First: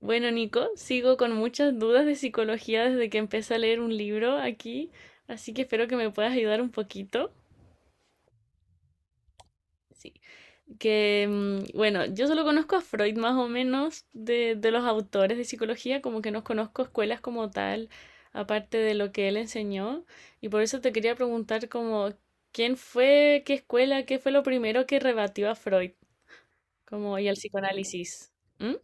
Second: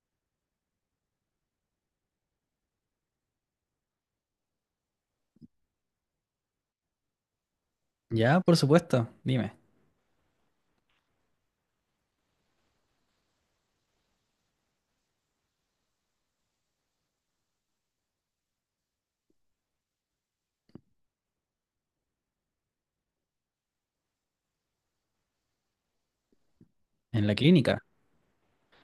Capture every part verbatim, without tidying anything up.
Bueno, Nico, sigo con muchas dudas de psicología desde que empecé a leer un libro aquí, así que espero que me puedas ayudar un poquito. Ya, por supuesto, dime, Sí. Que, mm, bueno, yo solo conozco a Freud más o menos de, de los autores de psicología, como que no conozco escuelas como tal, aparte de lo que él enseñó, y por eso te quería preguntar como, ¿quién fue, qué escuela, qué fue lo primero que rebatió a Freud, como en y la al clínica. psicoanálisis? ¿Mm?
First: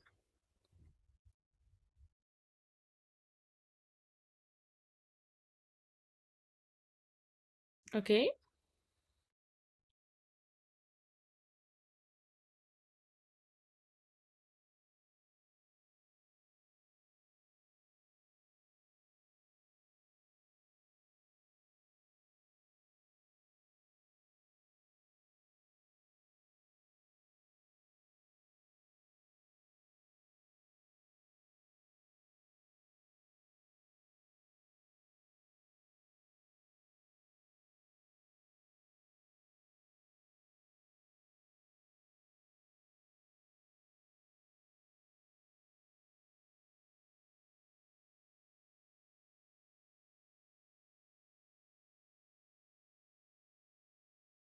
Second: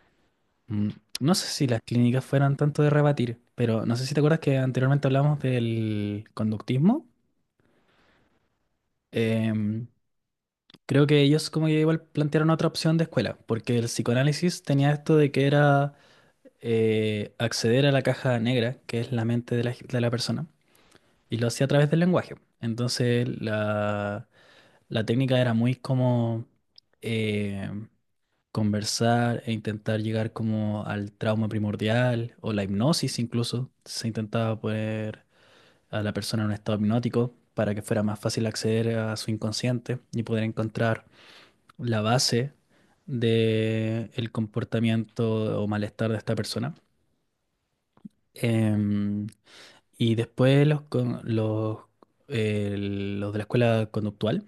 Mm, No sé si las clínicas fueran tanto de rebatir, pero no sé si te acuerdas que anteriormente hablamos del conductismo. ¿Ok? Em, Creo que ellos como que igual plantearon otra opción de escuela, porque el psicoanálisis tenía esto de que era eh, acceder a la caja negra, que es la mente de la, g- de la persona, y lo hacía a través del lenguaje. Entonces la, la técnica era muy como em, conversar e intentar llegar como al trauma primordial o la hipnosis incluso. Se intentaba poner a la persona en un estado hipnótico para que fuera más fácil acceder a su inconsciente y poder encontrar la base del comportamiento o malestar de esta persona. Em, y después los, con- los, eh, los de la escuela conductual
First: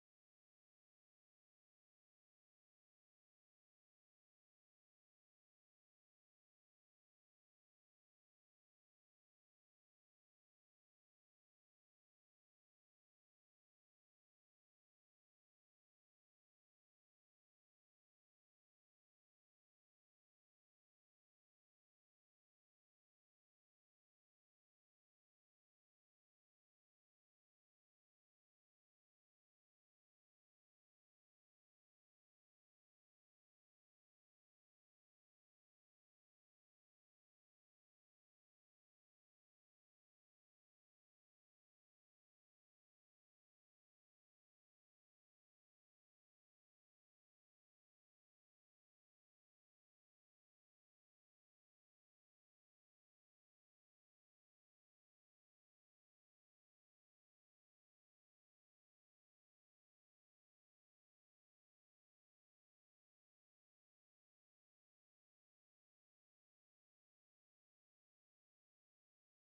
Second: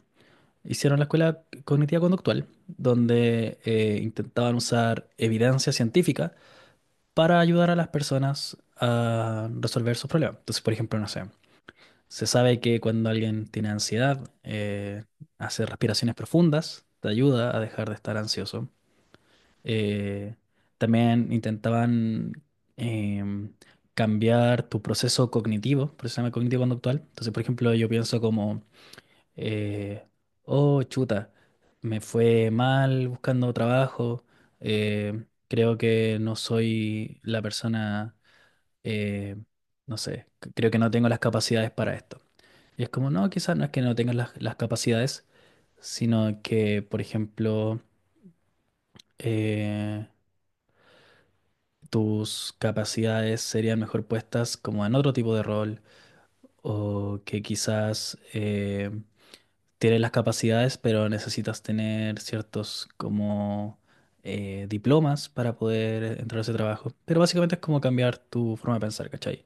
hicieron la escuela cognitiva conductual, donde eh, intentaban usar evidencia científica para ayudar a las personas a resolver sus problemas. Entonces, por ejemplo, no sé, se sabe que cuando alguien tiene ansiedad, eh, hace respiraciones profundas, te ayuda a dejar de estar ansioso. Eh, También intentaban em, cambiar tu proceso cognitivo, por eso se llama cognitivo conductual. Entonces, por ejemplo, yo pienso como, eh, oh, chuta, me fue mal buscando trabajo, eh, creo que no soy la persona, eh, no sé, c- creo que no tengo las capacidades para esto. Y es como, no, quizás no es que no tengas las, las capacidades, sino que, por ejemplo, eh, tus capacidades serían mejor puestas como en otro tipo de rol, o que quizás eh, tienes las capacidades, pero necesitas tener ciertos como eh, diplomas para poder entrar a ese trabajo. Pero básicamente es como cambiar tu forma de pensar, ¿cachai?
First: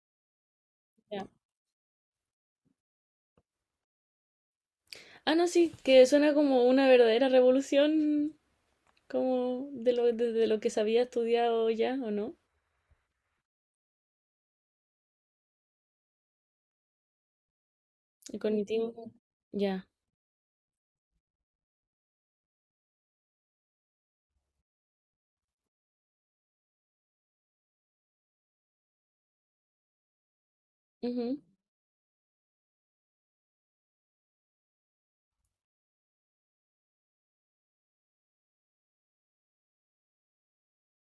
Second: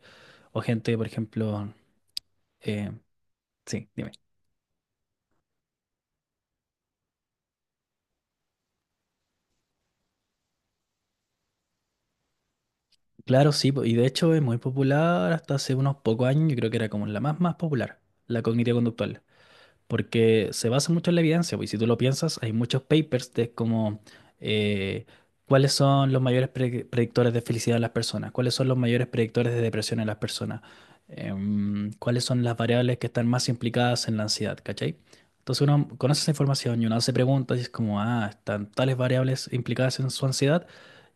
O gente, por Ya. ejemplo, eh, sí, dime. Ah, no, sí, que suena como una verdadera revolución, como de lo, desde lo que se había estudiado ya, ¿o no? Claro, sí, po, y de hecho es muy popular hasta hace unos pocos años, yo creo que era como la más más popular, El la cognitiva cognitivo. Ujú. conductual, Ya. porque se basa mucho en la evidencia, pues, y si tú lo piensas, hay muchos papers de como eh, cuáles son los mayores pre- predictores de felicidad en las personas, cuáles son los mayores predictores de depresión en las personas, Ujú. em, cuáles son las variables que están más implicadas en la ansiedad, ¿cachai? Entonces uno conoce esa información y uno se pregunta y es como, ah, están tales variables implicadas en su ansiedad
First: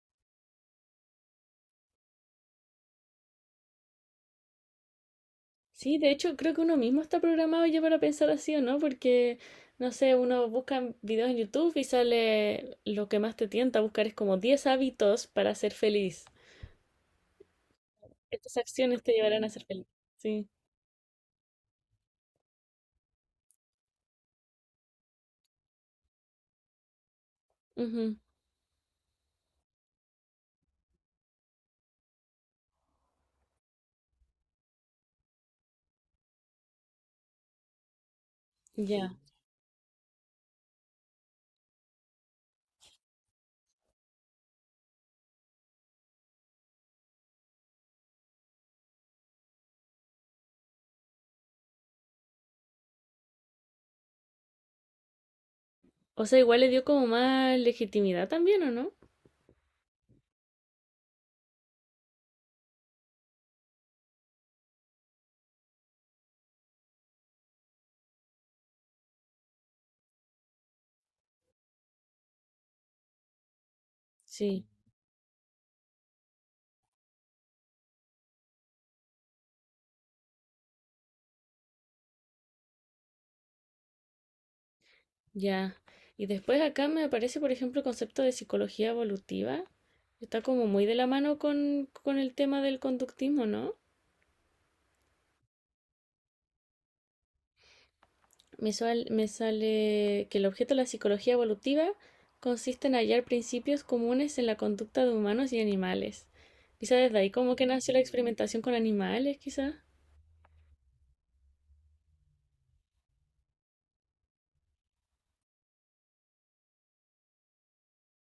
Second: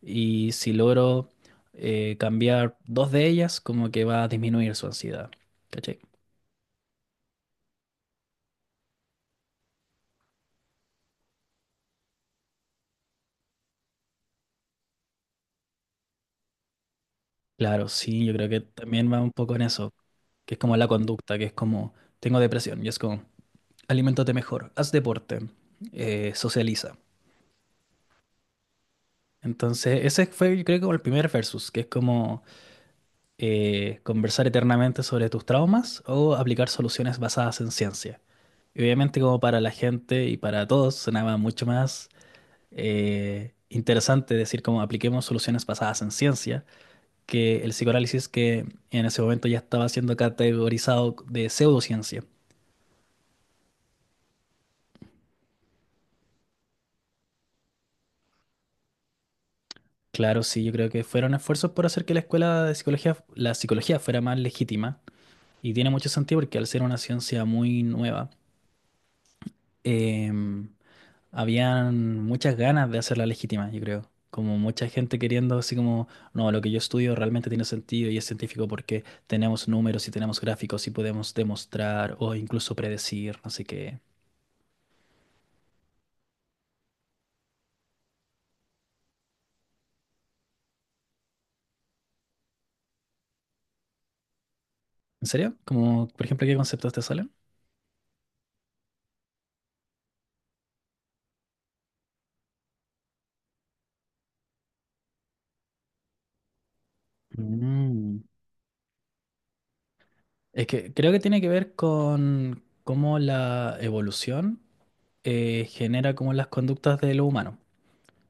y si logro eh, cambiar dos de ellas, como que va a disminuir su ansiedad, Sí, ¿cachai? de hecho, creo que uno mismo está programado ya para pensar así, ¿o no? Porque, no sé, uno busca videos en YouTube y sale lo que más te tienta a buscar es como diez hábitos para ser feliz. Claro, sí, yo creo Estas que acciones también te va un llevarán a poco en ser feliz. eso. Sí. Que es como la conducta, que es como, tengo depresión, y es como, aliméntate mejor, haz deporte, eh, socializa. Ujú. Entonces, ese fue, yo creo, como el primer versus, que es como eh, conversar eternamente sobre tus traumas o aplicar soluciones basadas en ciencia. Y Ya. obviamente, como para la gente y para todos, sonaba mucho más eh, interesante decir como apliquemos soluciones basadas en ciencia que el psicoanálisis que en ese momento ya estaba siendo categorizado de pseudociencia. O sea, igual le dio como más legitimidad también, ¿o no? Claro, sí, yo creo que fueron esfuerzos por hacer que la escuela de psicología, la psicología fuera más legítima, y tiene mucho sentido porque al ser una ciencia muy nueva, em, habían muchas ganas de hacerla legítima, yo creo. Como Sí. mucha gente queriendo así como, no, lo que yo estudio realmente tiene sentido y es científico porque tenemos números y tenemos gráficos y podemos demostrar o incluso predecir, no sé qué. Ya. Y después acá me aparece, por ejemplo, el concepto de psicología evolutiva. Está como muy de la mano con, con el tema del conductismo, ¿no? ¿En serio? Como, por ejemplo, ¿qué conceptos te salen? Me, sal- me sale que el objeto de la psicología evolutiva consiste en hallar principios comunes en la conducta de humanos y animales. Quizá desde ahí como que nació la Mm. experimentación con animales, quizá. Es que creo que tiene que ver con cómo la evolución eh, genera como las conductas de lo humano.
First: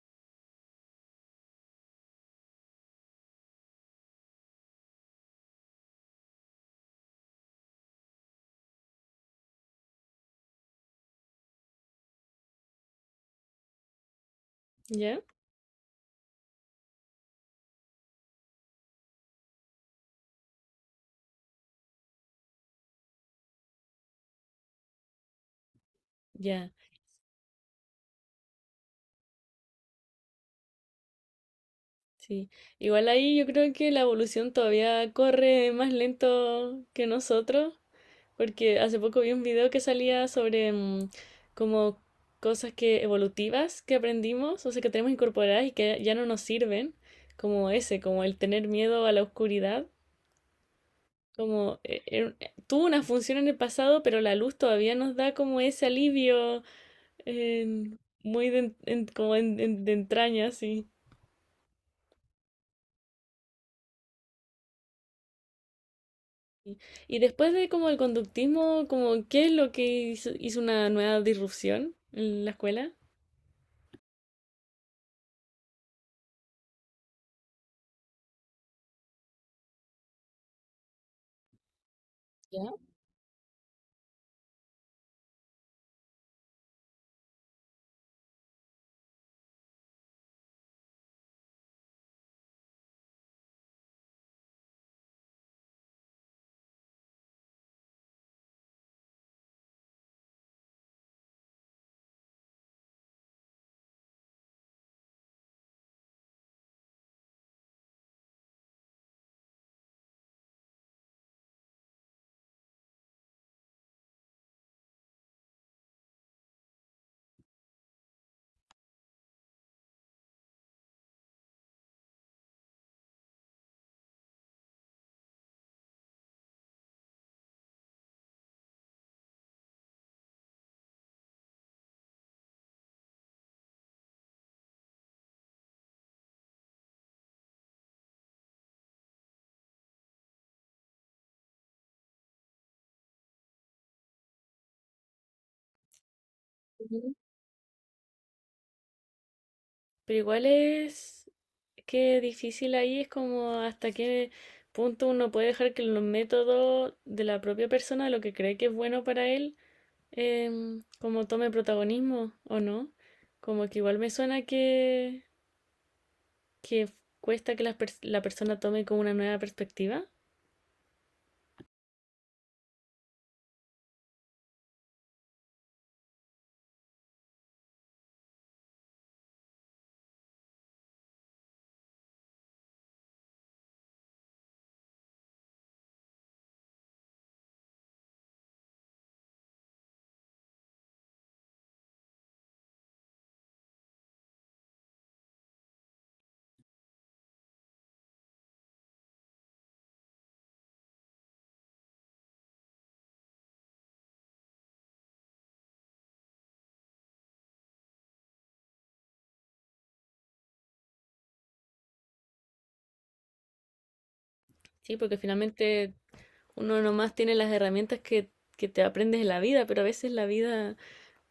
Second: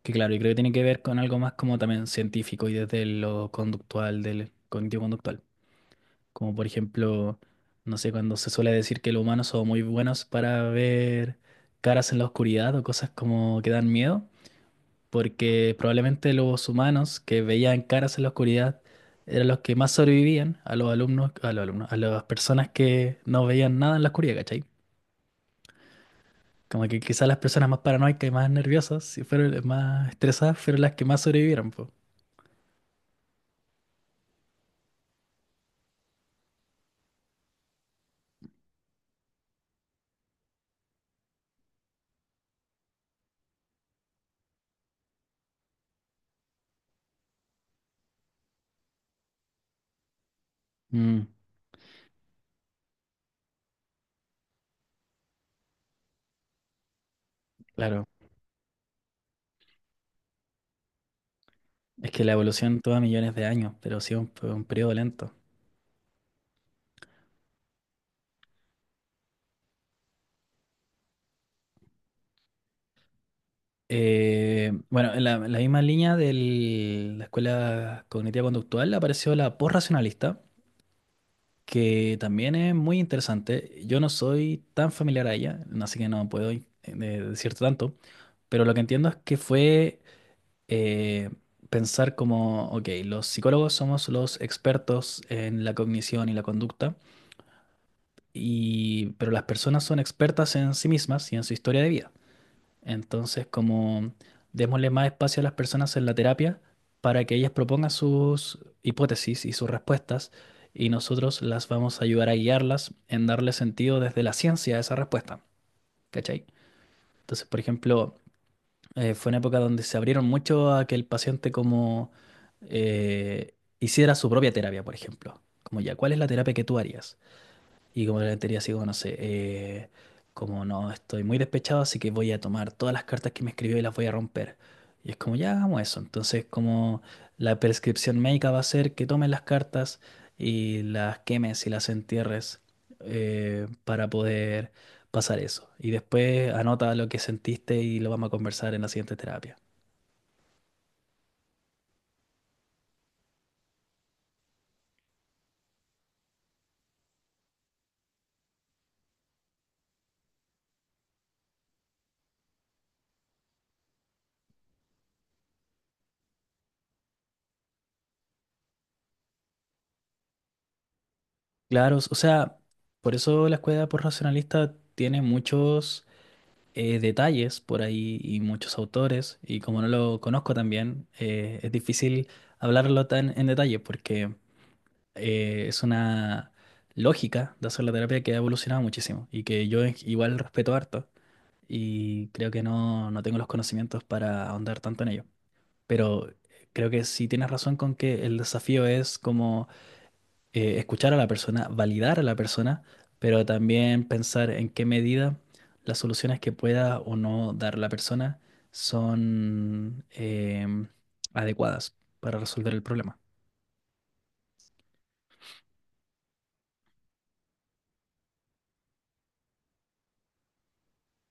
Que claro, y creo que tiene que ver con algo más como también científico y desde lo conductual, del cognitivo-conductual. Como por ejemplo, no sé, cuando se suele decir que los humanos son muy buenos para ver caras en la oscuridad o cosas como que dan miedo, ¿Ya? porque probablemente los humanos que veían caras en la oscuridad eran los que más sobrevivían a los alumnos, a los alumnos, a las personas que no veían nada en la oscuridad, ¿cachai? Ya, Como que quizás las personas más paranoicas y más nerviosas, si fueron más estresadas, fueron las que más sobrevivieron, po. sí. Igual ahí yo creo que la evolución todavía corre más lento que nosotros. Porque hace poco vi un video que salía sobre mm, como cosas que evolutivas que aprendimos, o sea, que tenemos incorporadas y que ya no nos sirven, como ese, como el tener miedo a la oscuridad, Mm, como eh, era- eh, tuvo una función en el pasado, pero la luz todavía nos da como ese alivio en- claro. muy de, en- en- como en- en- de entraña, sí. Es que la evolución toma millones de años, pero sí un, un periodo lento. Y después de como el conductismo, como, ¿qué es lo que hizo, hizo una nueva disrupción en la escuela? Eh, bueno, en la, en la misma línea de la escuela cognitiva conductual apareció la posracionalista, que también es muy interesante. Yo no soy tan familiar a ella, así que no puedo eh, decirte tanto, pero lo que entiendo es que fue eh, pensar como, ok, los psicólogos somos los expertos en la cognición y la conducta, y, pero las personas son expertas en sí mismas y en su historia de vida. Entonces, como démosle más espacio a las personas en la terapia para que ellas propongan sus hipótesis y sus respuestas y nosotros las vamos a ayudar a guiarlas en darle sentido desde la ciencia a esa respuesta, ¿cachai? Entonces, por ejemplo, eh, fue una época donde se abrieron mucho a que el paciente como eh, hiciera su propia terapia, por ejemplo. Como ya, ¿cuál es la terapia que tú harías? Y como le diría así como, no sé, eh, como no, estoy muy despechado, así que voy a tomar todas las cartas que me escribió y las voy a romper. Y es como, ya hagamos eso. Entonces, como la prescripción médica va a ser que tomes las cartas y las quemes y las entierres, eh, para poder pasar eso. Y después anota lo Ya. que sentiste y lo vamos a conversar en la siguiente terapia. Pero igual es que difícil ahí, es como hasta qué punto uno puede dejar que los métodos de la propia persona, lo que cree que es bueno para él, em, como tome protagonismo o no. Como que igual me suena que, que cuesta que las pers- la persona tome como una nueva perspectiva. Claro, o sea, por eso la escuela por racionalista tiene muchos eh, detalles por ahí y muchos autores, y como no lo conozco también, eh, es difícil hablarlo tan en detalle porque eh, es una lógica de hacer la terapia que ha evolucionado muchísimo y que yo en- igual respeto harto y creo que no, no tengo los conocimientos para ahondar tanto en ello. Pero eh, creo que sí tienes razón con que el desafío es como eh, escuchar a la persona, validar a la persona, pero también pensar en qué medida las soluciones que pueda o no dar la persona son em, adecuadas para resolver el problema. Sí, porque finalmente uno nomás tiene las herramientas que, que te aprendes en la vida, pero a veces la vida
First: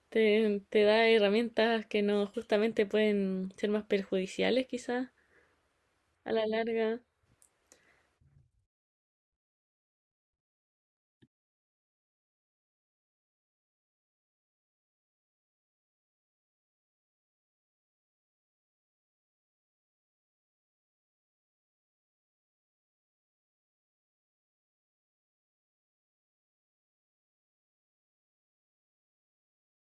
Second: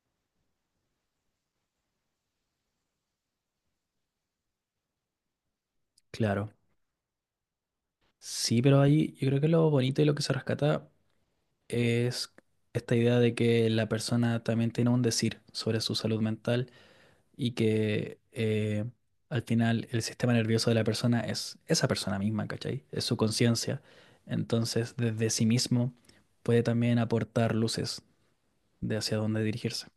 te, te da herramientas que no justamente pueden ser más perjudiciales quizás. A la Claro. larga, Sí, pero ahí yo creo que lo bonito y lo que se rescata es esta idea de que la persona también tiene un decir sobre su salud mental y que eh, al final el sistema nervioso de la persona es esa persona misma, ¿cachai? Es su conciencia. Entonces, desde sí mismo puede también aportar luces de hacia dónde dirigirse.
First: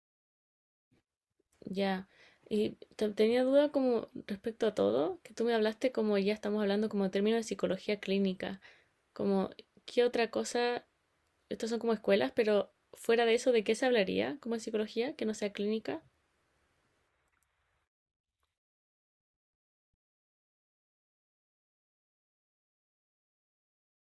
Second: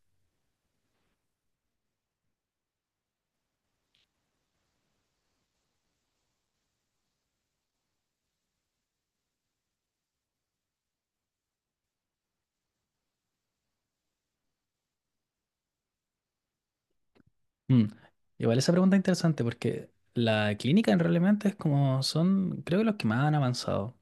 ya. Y te- tenía duda como respecto a todo, que tú me hablaste como ya estamos hablando como en términos de psicología clínica, como qué otra cosa, estas son como escuelas, pero fuera de eso, ¿de qué se hablaría como en psicología que no sea clínica? Mm. Igual esa pregunta es interesante porque la clínica en realmente es como son, creo que los que más han avanzado.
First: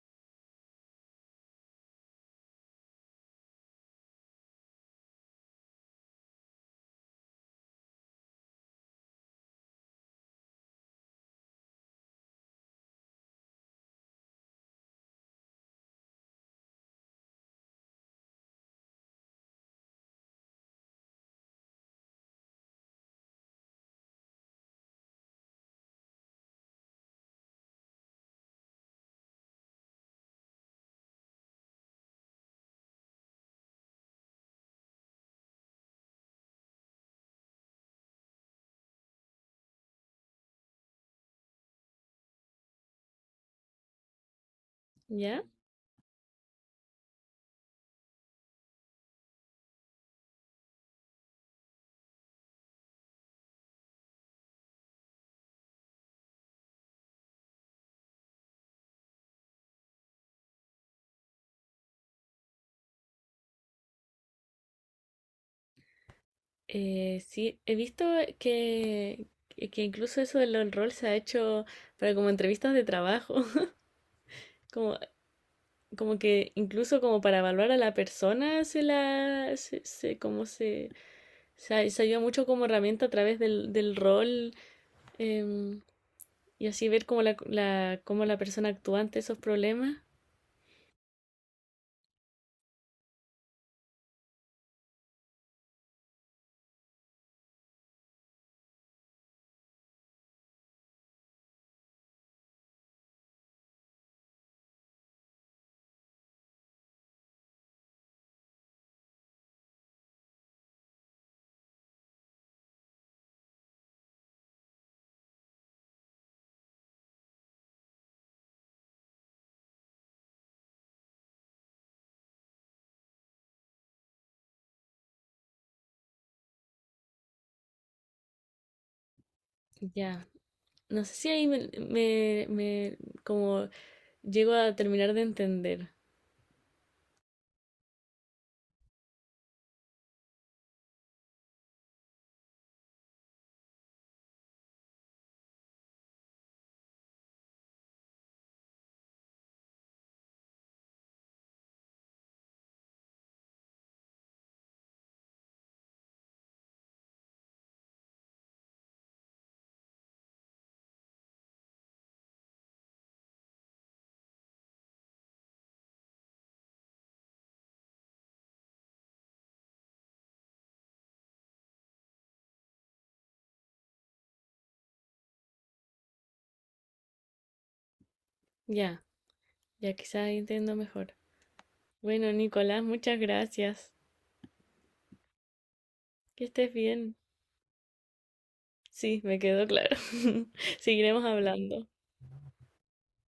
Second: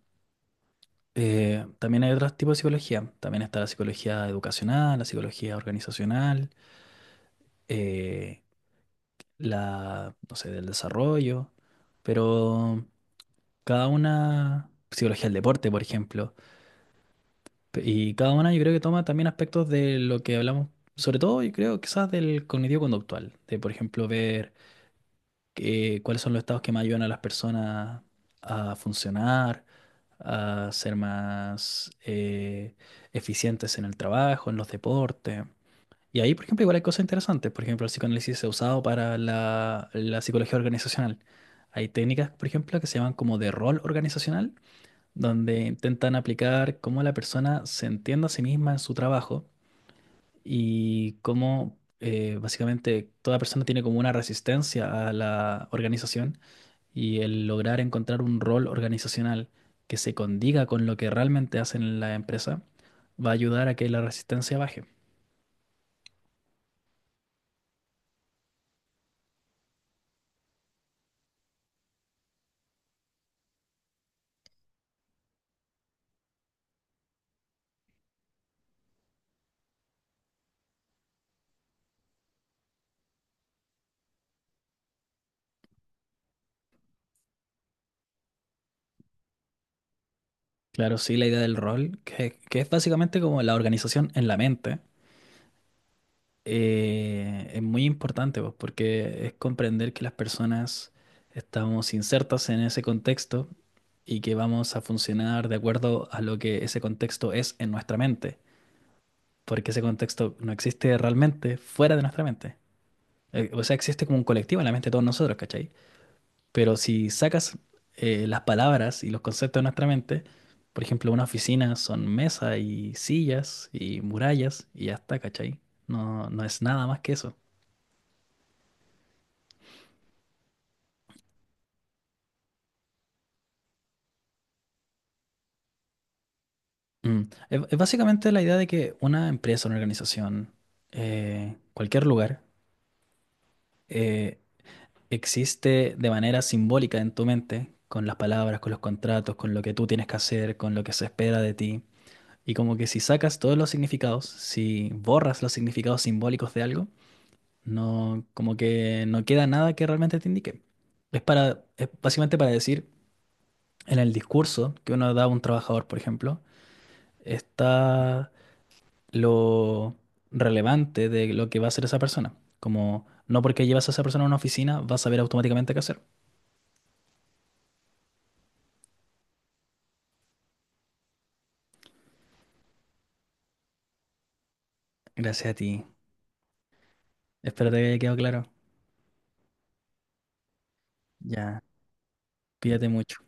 Eh, también hay otros tipos de psicología. También está la psicología educacional, la psicología organizacional, eh, la, no sé, del desarrollo. Pero cada una, psicología del deporte, por ejemplo. Pe- Y cada una yo creo que toma también aspectos de lo que hablamos, sobre todo yo creo quizás del cognitivo conductual, de por ejemplo ver que- cuáles son los estados que más ayudan a las personas a funcionar, a ser más eh, eficientes en el trabajo, en los deportes. Y ahí, por ejemplo, igual hay cosas interesantes. Por ejemplo, el psicoanálisis se ha usado para la la psicología organizacional. Hay técnicas, por ejemplo, que se llaman como de rol organizacional, ¿Ya? donde intentan aplicar cómo la persona se entiende a sí misma en su trabajo y cómo eh, básicamente toda persona tiene como una resistencia a la organización y el lograr encontrar un rol organizacional que se condiga con lo que realmente hacen en la empresa va a ayudar a que la resistencia baje. Eh, sí, he visto que, que que incluso eso del del rol se ha hecho para como entrevistas de trabajo, como, como que incluso como para evaluar a la persona se la, se, se- como se... Se, se ayuda mucho como herramienta a través del, del rol em, y así ver cómo la, la- cómo la persona actúa ante esos problemas. Claro, sí, la idea del rol, que, que es básicamente como la organización en la mente, eh, es muy importante, pues, porque es comprender que las personas estamos insertas en ese contexto y que vamos a funcionar de acuerdo a lo que ese contexto es en nuestra mente, porque ese contexto no existe realmente fuera de nuestra mente. Eh, O sea, existe como un colectivo en la mente de todos nosotros, ¿cachai? Pero si sacas eh, las palabras y los conceptos de nuestra mente, por ejemplo, una oficina son mesa y sillas y murallas y ya está, ¿cachai? No, no es nada más que eso. Ya, yeah. No sé si ahí me, me- me- como llego a terminar de entender. Mm. Es, es básicamente la idea de que una empresa, una organización, eh, cualquier lugar, eh, existe de manera simbólica en tu mente, con las palabras, con los contratos, con lo que tú tienes que hacer, con lo que se espera de ti. Y como que si sacas todos los significados, si borras los significados simbólicos de algo, no, como que no queda nada que realmente te indique. Es para, es básicamente para decir, en el discurso que uno da a un trabajador, por ejemplo, está lo relevante de lo que va a hacer esa persona. Como no porque llevas a esa persona a una oficina, vas a saber automáticamente qué hacer. Ya, yeah. Ya quizás ahí entiendo mejor. Bueno, Nicolás, muchas gracias. Gracias a ti. Que estés bien. Espero te haya quedado claro. Sí, me quedó claro. Seguiremos Ya, hablando. cuídate mucho.